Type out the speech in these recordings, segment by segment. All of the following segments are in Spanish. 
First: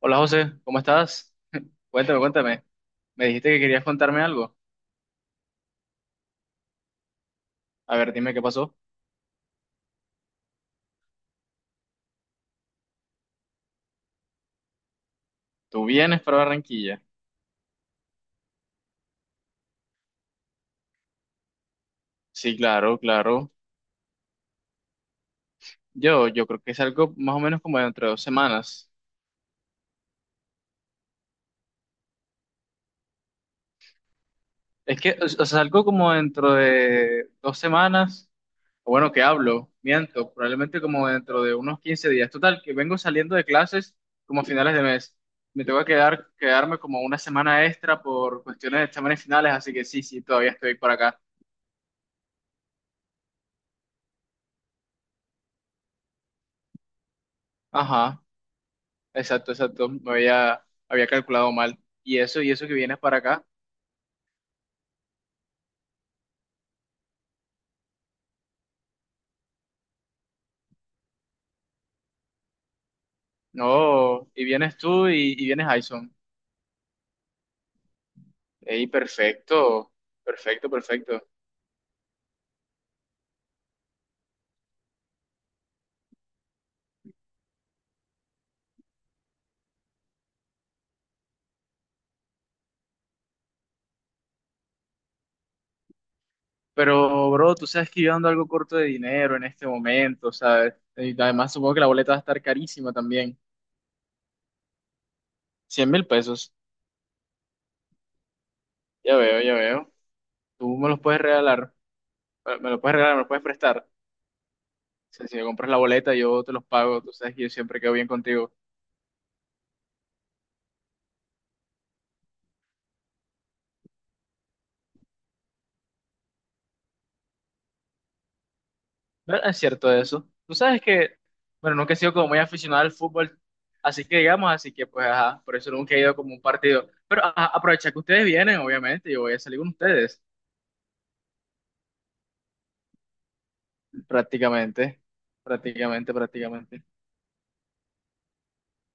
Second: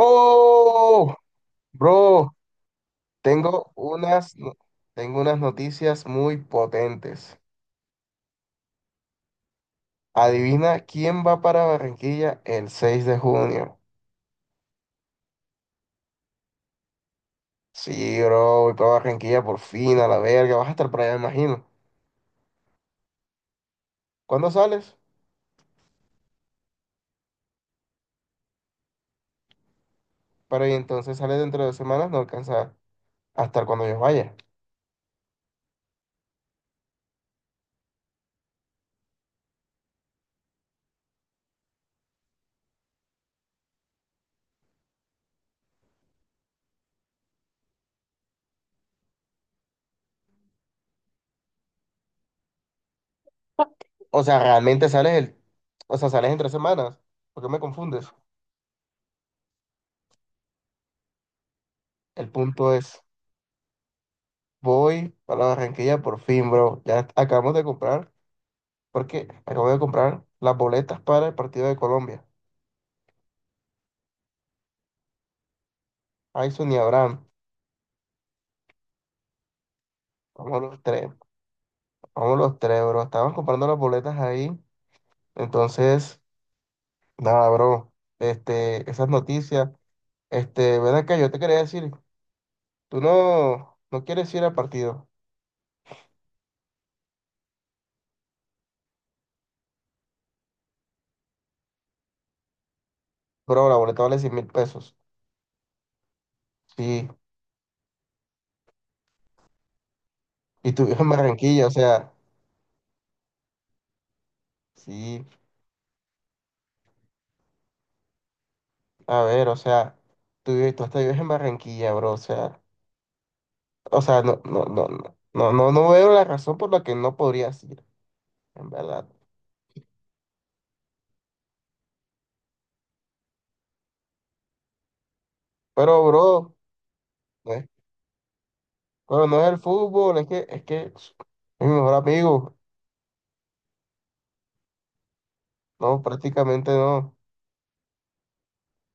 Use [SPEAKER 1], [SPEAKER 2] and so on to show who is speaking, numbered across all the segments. [SPEAKER 1] Hola José, ¿cómo estás? Cuéntame,
[SPEAKER 2] bro,
[SPEAKER 1] cuéntame. Me dijiste que
[SPEAKER 2] tengo
[SPEAKER 1] querías contarme
[SPEAKER 2] unas, no-
[SPEAKER 1] algo.
[SPEAKER 2] tengo unas noticias muy potentes.
[SPEAKER 1] A ver, dime qué pasó.
[SPEAKER 2] Adivina quién va para Barranquilla el seis de junio.
[SPEAKER 1] ¿Tú vienes para Barranquilla?
[SPEAKER 2] Sí, bro, voy para Barranquilla por fin, a la verga. Vas a estar por allá, me imagino.
[SPEAKER 1] Sí, claro, claro.
[SPEAKER 2] ¿Cuándo sales?
[SPEAKER 1] Yo creo que salgo más o menos como dentro de dos semanas.
[SPEAKER 2] Para y entonces sales dentro de dos semanas, no alcanza a estar cuando yo vaya.
[SPEAKER 1] Es que, o sea, salgo como dentro de dos semanas. O bueno, que hablo, miento, probablemente como dentro de unos 15 días. Total, que vengo saliendo de clases como a finales de mes. Me tengo que quedar, quedarme como una semana extra por cuestiones de exámenes finales, así que sí, sí, todavía estoy por acá.
[SPEAKER 2] O sea, realmente o sea, sales en tres semanas. ¿Por qué me confundes?
[SPEAKER 1] Ajá. Exacto, exacto. Me había calculado mal. Y
[SPEAKER 2] El
[SPEAKER 1] eso, y eso que
[SPEAKER 2] punto
[SPEAKER 1] vienes
[SPEAKER 2] es,
[SPEAKER 1] para acá.
[SPEAKER 2] voy para Barranquilla por fin, bro. Ya acabamos de comprar. Porque acabo de comprar las boletas para el partido de Colombia.
[SPEAKER 1] No, y vienes tú y vienes Jason.
[SPEAKER 2] Ayson y Abraham.
[SPEAKER 1] Ey, perfecto,
[SPEAKER 2] Vamos
[SPEAKER 1] perfecto,
[SPEAKER 2] los tres.
[SPEAKER 1] perfecto.
[SPEAKER 2] Vamos los tres, bro. Estábamos comprando las boletas ahí. Entonces, nada, bro. Este, esas noticias. Este, ven acá, yo te quería decir, tú no quieres ir al partido.
[SPEAKER 1] Pero, bro, tú sabes que yo ando algo corto de dinero en este momento, ¿sabes? Y además supongo que la boleta va a estar carísima también.
[SPEAKER 2] Bro, la boleta vale 100 mil pesos.
[SPEAKER 1] 100.000 pesos.
[SPEAKER 2] Sí.
[SPEAKER 1] Ya veo, ya veo.
[SPEAKER 2] Y
[SPEAKER 1] Tú
[SPEAKER 2] tú
[SPEAKER 1] me los
[SPEAKER 2] vives en
[SPEAKER 1] puedes
[SPEAKER 2] Barranquilla, o
[SPEAKER 1] regalar.
[SPEAKER 2] sea,
[SPEAKER 1] Me los puedes regalar, me los puedes prestar. O
[SPEAKER 2] sí.
[SPEAKER 1] sea, si me compras la boleta, yo te los pago. Tú sabes que yo siempre quedo bien contigo.
[SPEAKER 2] A ver, o sea, tú hasta vives en Barranquilla, bro. O sea, no veo la razón por la que no podrías ir. En verdad.
[SPEAKER 1] No, es cierto eso. Tú sabes que, bueno, nunca he sido como muy aficionado al fútbol, así que digamos, así que pues, ajá, por eso nunca he
[SPEAKER 2] Pero,
[SPEAKER 1] ido como a un
[SPEAKER 2] bro,
[SPEAKER 1] partido. Pero ajá,
[SPEAKER 2] no es-
[SPEAKER 1] aprovecha que ustedes vienen, obviamente, yo
[SPEAKER 2] pero
[SPEAKER 1] voy a
[SPEAKER 2] no es el
[SPEAKER 1] salir con
[SPEAKER 2] fútbol,
[SPEAKER 1] ustedes,
[SPEAKER 2] es que es mi mejor amigo.
[SPEAKER 1] prácticamente,
[SPEAKER 2] No,
[SPEAKER 1] prácticamente,
[SPEAKER 2] prácticamente
[SPEAKER 1] prácticamente.
[SPEAKER 2] no.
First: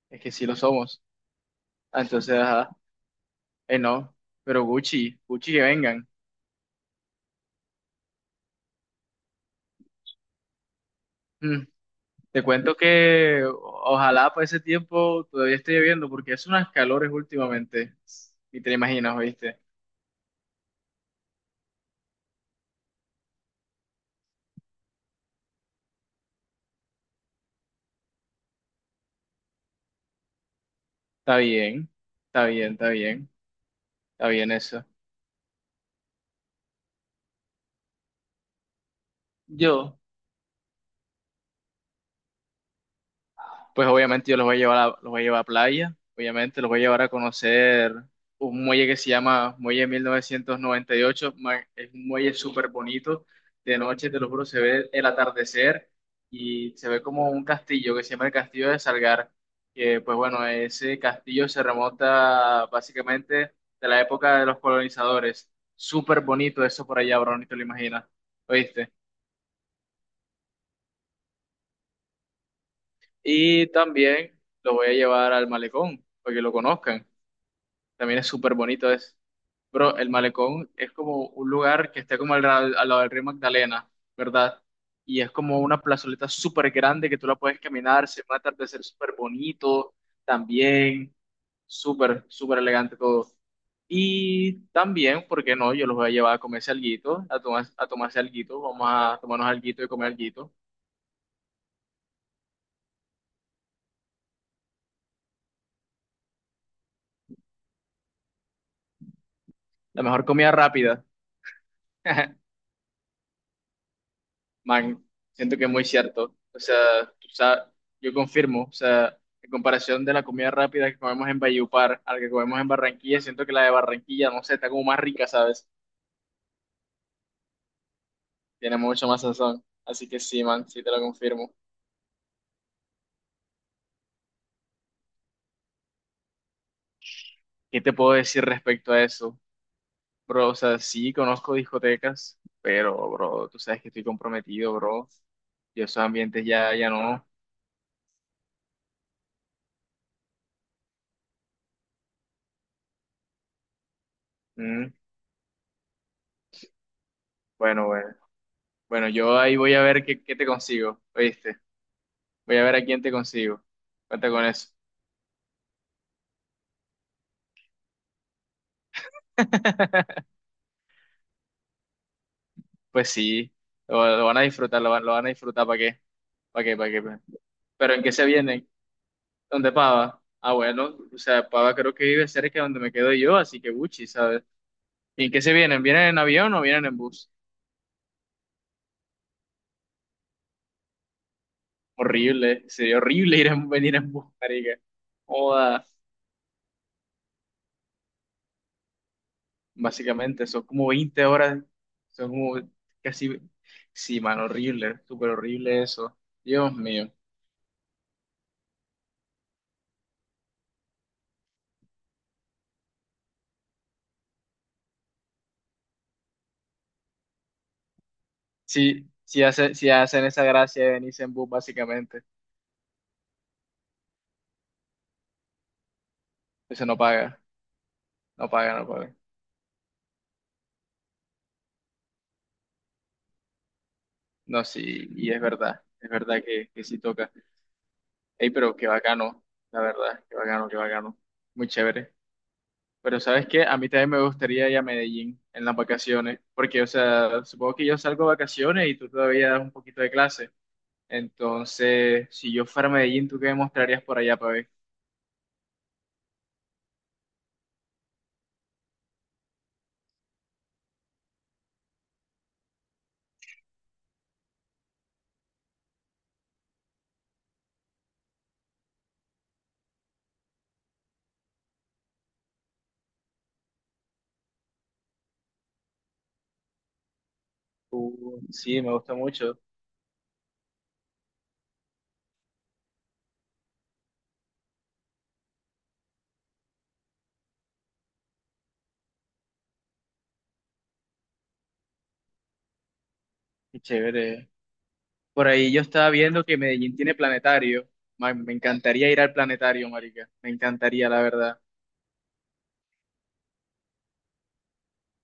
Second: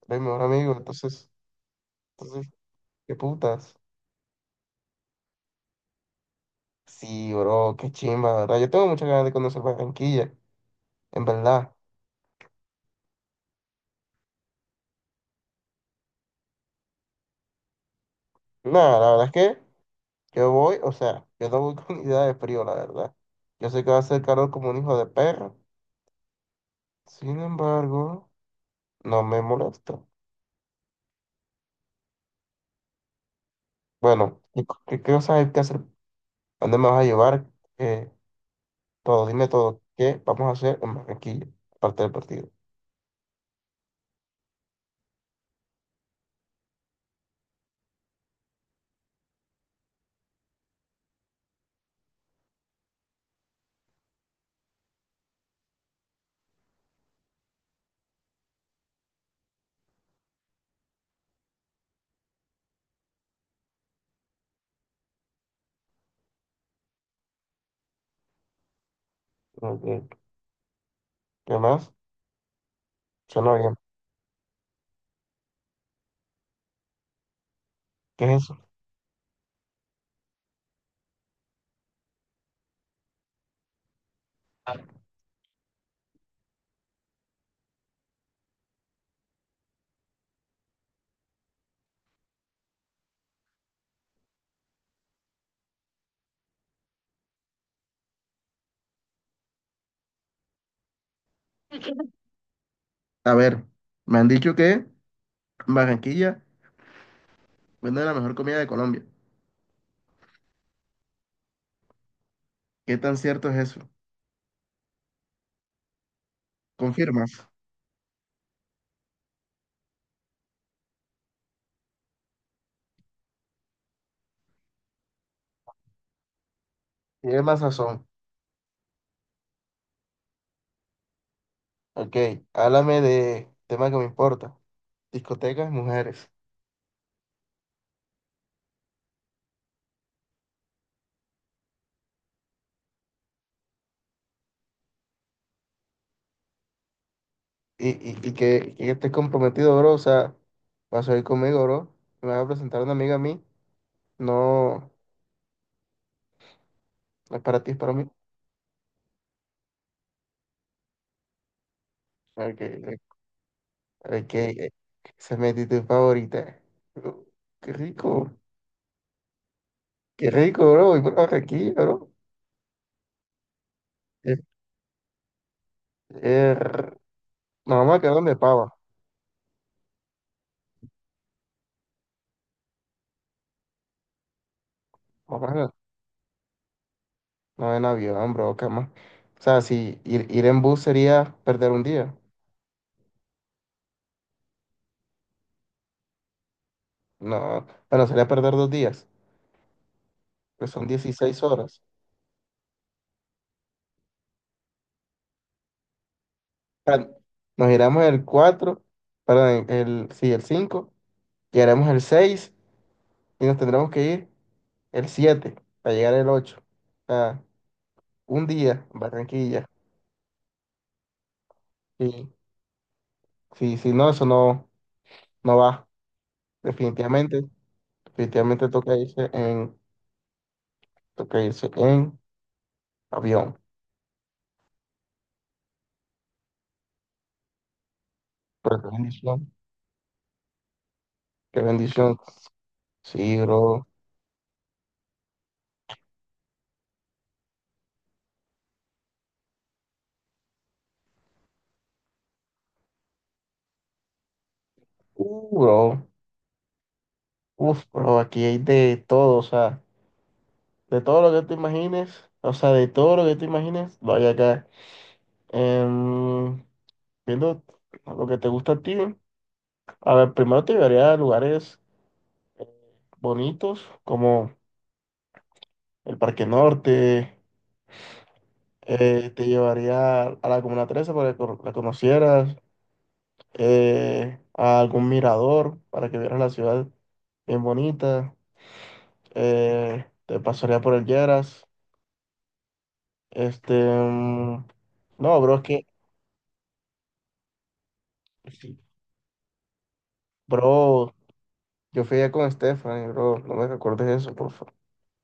[SPEAKER 2] Es mi
[SPEAKER 1] Es que
[SPEAKER 2] mejor
[SPEAKER 1] sí lo
[SPEAKER 2] amigo.
[SPEAKER 1] somos.
[SPEAKER 2] Entonces,
[SPEAKER 1] Ah, entonces,
[SPEAKER 2] entonces,
[SPEAKER 1] ajá,
[SPEAKER 2] qué putas.
[SPEAKER 1] no, pero Gucci, Gucci que vengan.
[SPEAKER 2] Sí, bro, qué chimba, la verdad. Yo tengo muchas ganas de conocer Barranquilla, en
[SPEAKER 1] Mm,
[SPEAKER 2] verdad.
[SPEAKER 1] Te cuento que ojalá para ese tiempo todavía esté lloviendo, porque es unas calores últimamente, y te lo
[SPEAKER 2] Nada, la
[SPEAKER 1] imaginas,
[SPEAKER 2] verdad es
[SPEAKER 1] ¿oíste?
[SPEAKER 2] que yo voy, o sea, yo no voy con idea de frío, la verdad. Yo sé que va a ser calor como un hijo de perro. Sin embargo, no me molesta.
[SPEAKER 1] Está bien, está bien, está bien. Está
[SPEAKER 2] Bueno,
[SPEAKER 1] bien eso.
[SPEAKER 2] ¿qué, qué cosas hay que hacer? ¿A ¿dónde me vas a llevar? Todo, dime todo.
[SPEAKER 1] Yo,
[SPEAKER 2] ¿Qué vamos a hacer en Barranquilla? Aparte del partido.
[SPEAKER 1] pues obviamente yo los voy a llevar a, los voy a llevar a playa, obviamente los voy a llevar a conocer un muelle que se llama Muelle 1998, es un muelle súper bonito, de noche, te lo juro, se ve el atardecer y se ve como un castillo que se llama el Castillo de Salgar, que pues bueno, ese castillo se remonta básicamente de la época de los colonizadores, súper bonito eso por allá, bro, ni te lo imaginas, ¿oíste?
[SPEAKER 2] Como ¿qué más? Suena
[SPEAKER 1] Y
[SPEAKER 2] bien.
[SPEAKER 1] también lo voy a llevar al malecón, para que lo conozcan. También
[SPEAKER 2] ¿Qué
[SPEAKER 1] es
[SPEAKER 2] es
[SPEAKER 1] súper
[SPEAKER 2] eso?
[SPEAKER 1] bonito eso. Bro, el malecón es como un lugar que está como al lado del río Magdalena, ¿verdad? Y es como una plazoleta súper grande que tú la puedes caminar, se va a atardecer súper bonito también. Súper, súper elegante todo. Y también, ¿por qué no? Yo los voy a llevar a comerse alguito, a, tomar, a tomarse alguito. Vamos a tomarnos alguito y comer alguito.
[SPEAKER 2] A ver, me han dicho que en Barranquilla vende la mejor comida de Colombia.
[SPEAKER 1] La mejor comida rápida.
[SPEAKER 2] ¿Qué tan cierto es eso?
[SPEAKER 1] Man, siento que es muy cierto. O sea,
[SPEAKER 2] ¿Confirmas?
[SPEAKER 1] yo confirmo. O sea, en comparación de la comida rápida que comemos en Valledupar a la que comemos en Barranquilla, siento que la de Barranquilla, no sé, está como más rica, ¿sabes?
[SPEAKER 2] Tiene más sazón.
[SPEAKER 1] Tiene mucho más sazón. Así que sí, man, sí te lo confirmo.
[SPEAKER 2] Ok, háblame de tema que me importa. Discotecas, mujeres.
[SPEAKER 1] ¿Qué te puedo decir respecto a eso? Bro, o sea, sí conozco discotecas, pero, bro, tú sabes que estoy comprometido, bro. Y esos ambientes ya, ya no.
[SPEAKER 2] Y que estés comprometido, bro. O sea, vas a ir conmigo, bro. Me vas a presentar a una amiga a mí. No,
[SPEAKER 1] Mm,
[SPEAKER 2] no es para ti, es
[SPEAKER 1] bueno,
[SPEAKER 2] para mí.
[SPEAKER 1] bueno. Bueno, yo ahí voy a ver qué te consigo, ¿oíste? Voy
[SPEAKER 2] Ok,
[SPEAKER 1] a ver a quién te consigo. Cuenta
[SPEAKER 2] Ok,
[SPEAKER 1] con eso.
[SPEAKER 2] esa es mi actitud favorita. Uh, Qué rico, qué rico, bro. Y por Barranquilla, bro.
[SPEAKER 1] Pues sí, lo
[SPEAKER 2] Eh,
[SPEAKER 1] van a disfrutar, lo van a disfrutar, ¿para qué?
[SPEAKER 2] eh,
[SPEAKER 1] ¿Para qué? ¿Para qué? ¿Pa' qué?
[SPEAKER 2] nos
[SPEAKER 1] Pero
[SPEAKER 2] vamos a
[SPEAKER 1] ¿en qué
[SPEAKER 2] quedar
[SPEAKER 1] se
[SPEAKER 2] donde
[SPEAKER 1] vienen?
[SPEAKER 2] pava.
[SPEAKER 1] ¿Dónde Pava? Ah, bueno, o sea, Pava creo que vive cerca de donde me quedo yo, así que Buchi, ¿sabes? ¿Y en qué
[SPEAKER 2] Vamos
[SPEAKER 1] se
[SPEAKER 2] a-
[SPEAKER 1] vienen? ¿Vienen en avión o vienen en bus?
[SPEAKER 2] no en avión, bro, cama. O sea, si ir, ir en bus sería perder un día.
[SPEAKER 1] Horrible, sería horrible ir en, venir en bus, marica. Joda,
[SPEAKER 2] No, bueno, sería perder dos días,
[SPEAKER 1] básicamente, son
[SPEAKER 2] pues son
[SPEAKER 1] como 20
[SPEAKER 2] 16
[SPEAKER 1] horas,
[SPEAKER 2] horas.
[SPEAKER 1] son como casi, sí, man, horrible, súper horrible eso. Dios
[SPEAKER 2] O sea,
[SPEAKER 1] mío.
[SPEAKER 2] nos iremos el 4, perdón, el 5, llegaremos el 6 y nos tendremos que ir el 7 para llegar el ocho. O sea, un día en
[SPEAKER 1] Si, si,
[SPEAKER 2] Barranquilla.
[SPEAKER 1] hace- si hacen esa gracia de venirse en bus, básicamente,
[SPEAKER 2] Sí, sí, no, eso no, no va.
[SPEAKER 1] eso no paga,
[SPEAKER 2] Definitivamente,
[SPEAKER 1] no
[SPEAKER 2] definitivamente
[SPEAKER 1] paga, no
[SPEAKER 2] toca
[SPEAKER 1] paga.
[SPEAKER 2] irse en, toca irse en avión.
[SPEAKER 1] No, sí, y es verdad que sí toca. Ey, pero
[SPEAKER 2] Pero qué
[SPEAKER 1] qué bacano,
[SPEAKER 2] bendición,
[SPEAKER 1] la verdad, qué bacano, qué bacano.
[SPEAKER 2] qué
[SPEAKER 1] Muy chévere.
[SPEAKER 2] bendición.
[SPEAKER 1] Pero
[SPEAKER 2] Sí,
[SPEAKER 1] ¿sabes qué? A
[SPEAKER 2] bro.
[SPEAKER 1] mí también me gustaría ir a Medellín en las vacaciones, porque, o sea, supongo que yo salgo de vacaciones y tú todavía das un poquito de clase. Entonces, si yo fuera a Medellín, ¿tú qué me mostrarías por allá para ver?
[SPEAKER 2] Bro. Uf, bro, aquí hay de todo, o sea, de todo lo que te imagines, o sea, de todo lo que te imagines, lo hay acá. Em, viendo lo que te gusta a ti, a ver, primero te llevaría a lugares bonitos como el Parque Norte.
[SPEAKER 1] Sí, me gusta
[SPEAKER 2] Te
[SPEAKER 1] mucho.
[SPEAKER 2] llevaría a la Comuna trece para que la conocieras, a algún mirador para que vieras la ciudad bien bonita, te pasaría por el Lleras, este,
[SPEAKER 1] Qué chévere.
[SPEAKER 2] mm, no,
[SPEAKER 1] Por
[SPEAKER 2] bro, es
[SPEAKER 1] ahí yo
[SPEAKER 2] que,
[SPEAKER 1] estaba viendo que Medellín tiene planetario. Man, me
[SPEAKER 2] sí,
[SPEAKER 1] encantaría ir al planetario, marica. Me encantaría,
[SPEAKER 2] bro,
[SPEAKER 1] la verdad.
[SPEAKER 2] yo fui allá con Stephanie, bro, no me recuerdes eso, por favor.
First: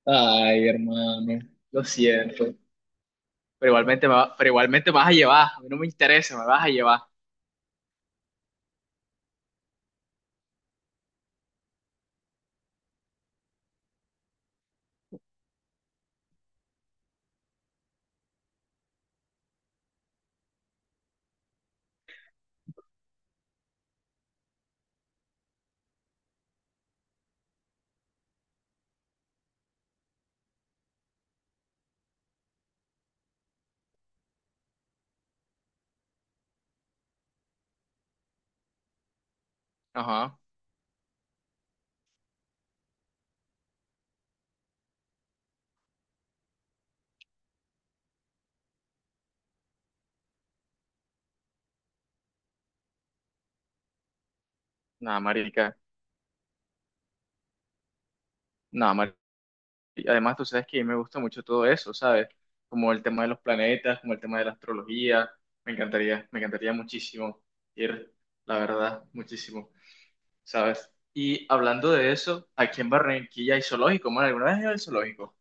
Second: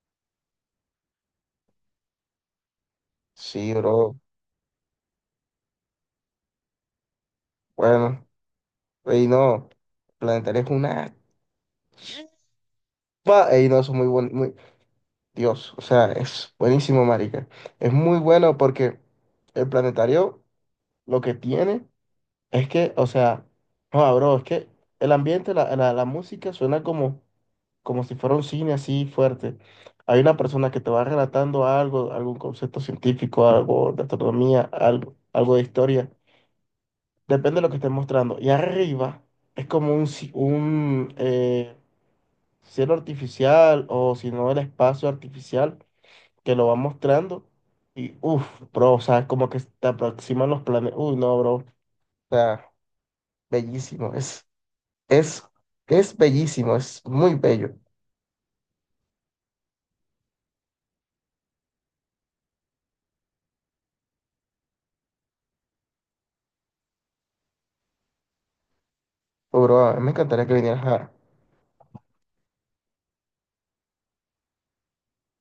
[SPEAKER 1] Ay, hermano, lo siento. Pero
[SPEAKER 2] Sí,
[SPEAKER 1] igualmente
[SPEAKER 2] bro,
[SPEAKER 1] pero igualmente me vas a llevar. A mí no me interesa, me vas a llevar.
[SPEAKER 2] bueno, y no, Planetaria es una, pa, y no, eso es muy bonito, Dios, o sea, es buenísimo, marica. Es muy bueno porque el planetario lo que tiene es que, o sea, no, bro, es que el ambiente, la música suena como, como si fuera un cine así fuerte. Hay una persona que te va relatando algo, algún concepto científico, algo de astronomía, algo de historia. Depende de lo que estés mostrando. Y arriba es como un,
[SPEAKER 1] Ajá.
[SPEAKER 2] cielo artificial o si no el espacio artificial que lo va mostrando y uff, bro, o sea, como que te aproximan los planes. Uy, no, bro, o sea, bellísimo,
[SPEAKER 1] Nada,
[SPEAKER 2] es,
[SPEAKER 1] marica.
[SPEAKER 2] es bellísimo, es muy bello.
[SPEAKER 1] Nada, marica. Además, tú sabes que a mí me gusta mucho todo eso, ¿sabes? Como el tema de los planetas, como el tema de la astrología. Me encantaría muchísimo ir, la verdad,
[SPEAKER 2] Oh,
[SPEAKER 1] muchísimo.
[SPEAKER 2] bro, a mí me encantaría que vinieras
[SPEAKER 1] ¿Sabes?
[SPEAKER 2] a...
[SPEAKER 1] Y hablando de eso, aquí en Barranquilla hay zoológico, man. ¿Alguna vez has ido al zoológico?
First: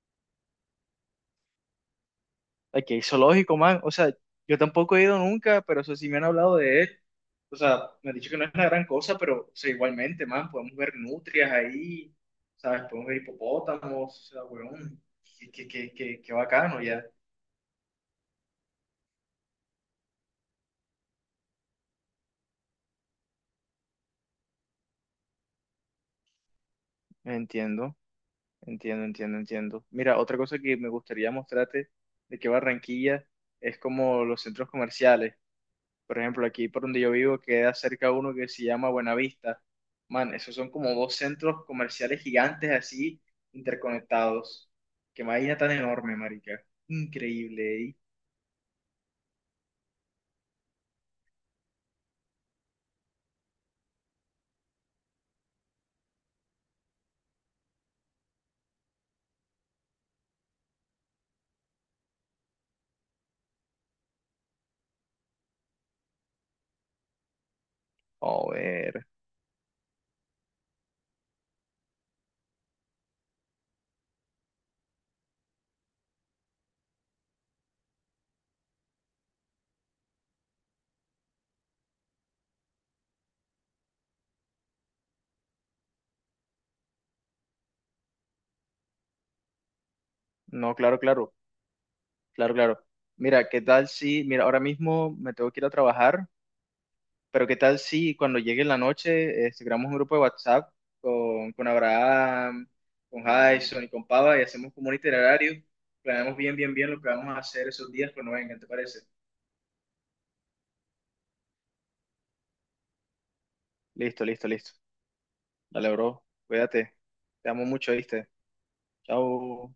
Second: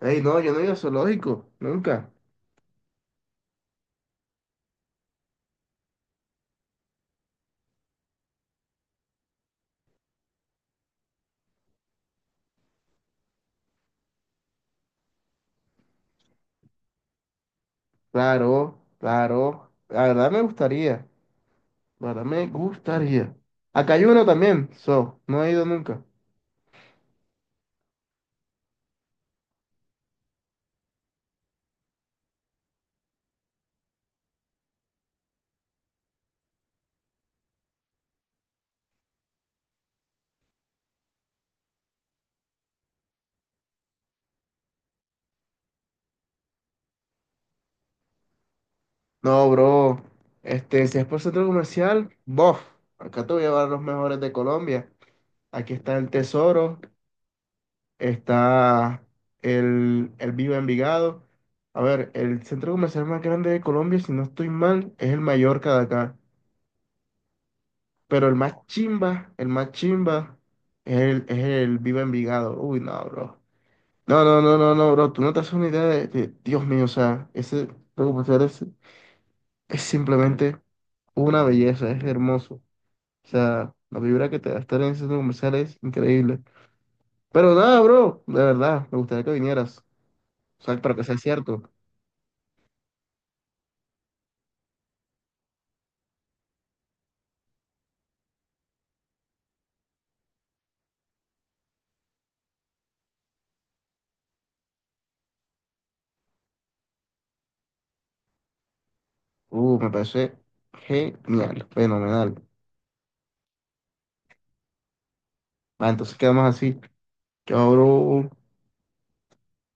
[SPEAKER 2] Ey, no, yo no he ido a zoológico, nunca.
[SPEAKER 1] Aquí hay zoológico, man. O sea, yo tampoco he ido nunca, pero eso sí me han hablado de él. O sea, me han dicho que no es una gran cosa, pero o sea, igualmente, man, podemos ver nutrias ahí, ¿sabes? Podemos ver hipopótamos, o sea, weón, qué bacano ya.
[SPEAKER 2] Claro, claro, la verdad me gustaría, la verdad me gustaría. Acá hay uno también, so, no he ido nunca.
[SPEAKER 1] Entiendo, entiendo, entiendo, entiendo. Mira, otra cosa que me gustaría mostrarte de que Barranquilla es como los centros comerciales. Por ejemplo, aquí por donde yo vivo queda cerca uno que se llama Buenavista. Man, esos son como dos centros comerciales gigantes así, interconectados. Qué vaina tan enorme, marica. Increíble, ¿eh?
[SPEAKER 2] No, bro, este, si es por centro comercial, bof, acá te voy a llevar los mejores de Colombia. Aquí está el tesoro, está el Viva Envigado. A ver, el centro comercial más grande de Colombia, si no estoy mal, es el Mallorca de acá. Pero
[SPEAKER 1] Joder.
[SPEAKER 2] el más chimba, es el Viva Envigado. Uy, no, bro. No, bro. Tú no te haces una idea Dios mío, o sea, ese centro comercial es simplemente una belleza, es hermoso. O sea, la vibra que te da estar en ese centro comercial es increíble. Pero nada, bro, de verdad, me gustaría que vinieras. O
[SPEAKER 1] No,
[SPEAKER 2] sea, para
[SPEAKER 1] claro,
[SPEAKER 2] que sea
[SPEAKER 1] claro,
[SPEAKER 2] cierto.
[SPEAKER 1] claro, claro. Mira, ¿qué tal si, mira, ahora mismo me tengo que ir a trabajar, pero qué tal si cuando llegue la noche creamos un grupo de WhatsApp con Abraham, con Jason y con Pava y hacemos como un itinerario, planeamos bien, bien, bien lo que vamos a hacer esos días cuando vengan, ¿te parece?
[SPEAKER 2] Me parece genial, fenomenal.
[SPEAKER 1] Listo, listo, listo.
[SPEAKER 2] Va,
[SPEAKER 1] Dale,
[SPEAKER 2] entonces
[SPEAKER 1] bro.
[SPEAKER 2] quedamos así.
[SPEAKER 1] Cuídate. Te
[SPEAKER 2] Yo
[SPEAKER 1] amo mucho, ¿viste?
[SPEAKER 2] abro
[SPEAKER 1] Chao.